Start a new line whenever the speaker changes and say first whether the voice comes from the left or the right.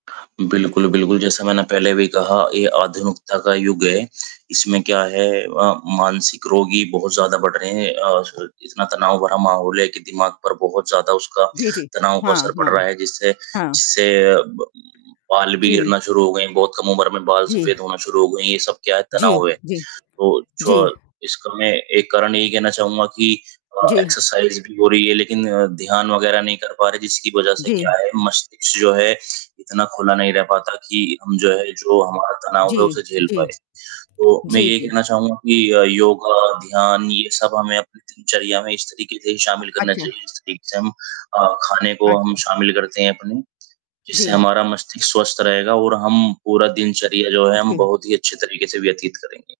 right: बिल्कुल, बिल्कुल। जैसा मैंने पहले भी कहा ये आधुनिकता का युग है, इसमें क्या है अ, मानसिक रोगी बहुत ज़्यादा बढ़ रहे हैं अ, छ इतना तनाव भरा माहौल है कि दिमाग पर बहुत ज़्यादा उसका
left: जी, जी।
right: तनाव का
left: हाँ,
right: असर पड़
left: हाँ।
right: रहा है, जिससे,
left: हाँ।
right: जिससे ब बाल भी
left: जी।
right: गिरना शुरू हो गए हैं, बहुत कम उम्र में बाल
left: जी।
right: सफेद होना शुरू हो गए हैं, ये सब क्या है,
left: जी,
right: तनाव है,
left: जी।
right: तो जो
left: जी।
right: इसका मैं एक कारण ये ही कहना चाहूँगा कि अ,
left: जी।
right: एक्सरसाइज़ भी हो रही है लेकिन ध्यान वग़ैरह नहीं कर पा रहे, जिसकी वज़ह से क्या
left: जी।
right: है मस्तिष्क जो है, इतना खुला नहीं रह पाता कि हम जो है, जो हमारा
left: जी,
right: तनाव है उसे झेल
left: जी।
right: पाएँ, तो मैं
left: जी,
right: ये
left: जी।
right: कहना चाहूँगा कि अ, योगा, ध्यान ये सब हमें अपनी दिनचर्या में इस तरीके से
left: अ,
right: शामिल करना
left: अच्छा।
right: चाहिए, जिस तरीके से हम अ, खाने को हम
left: अच्छा।
right: शामिल करते हैं अपने, जिससे
left: जी।
right: हमारा मस्तिष्क स्वस्थ रहेगा और हम पूरा दिनचर्या जो है हम
left: जी।
right: बहुत ही अच्छे तरीके से व्यतीत करेंगे।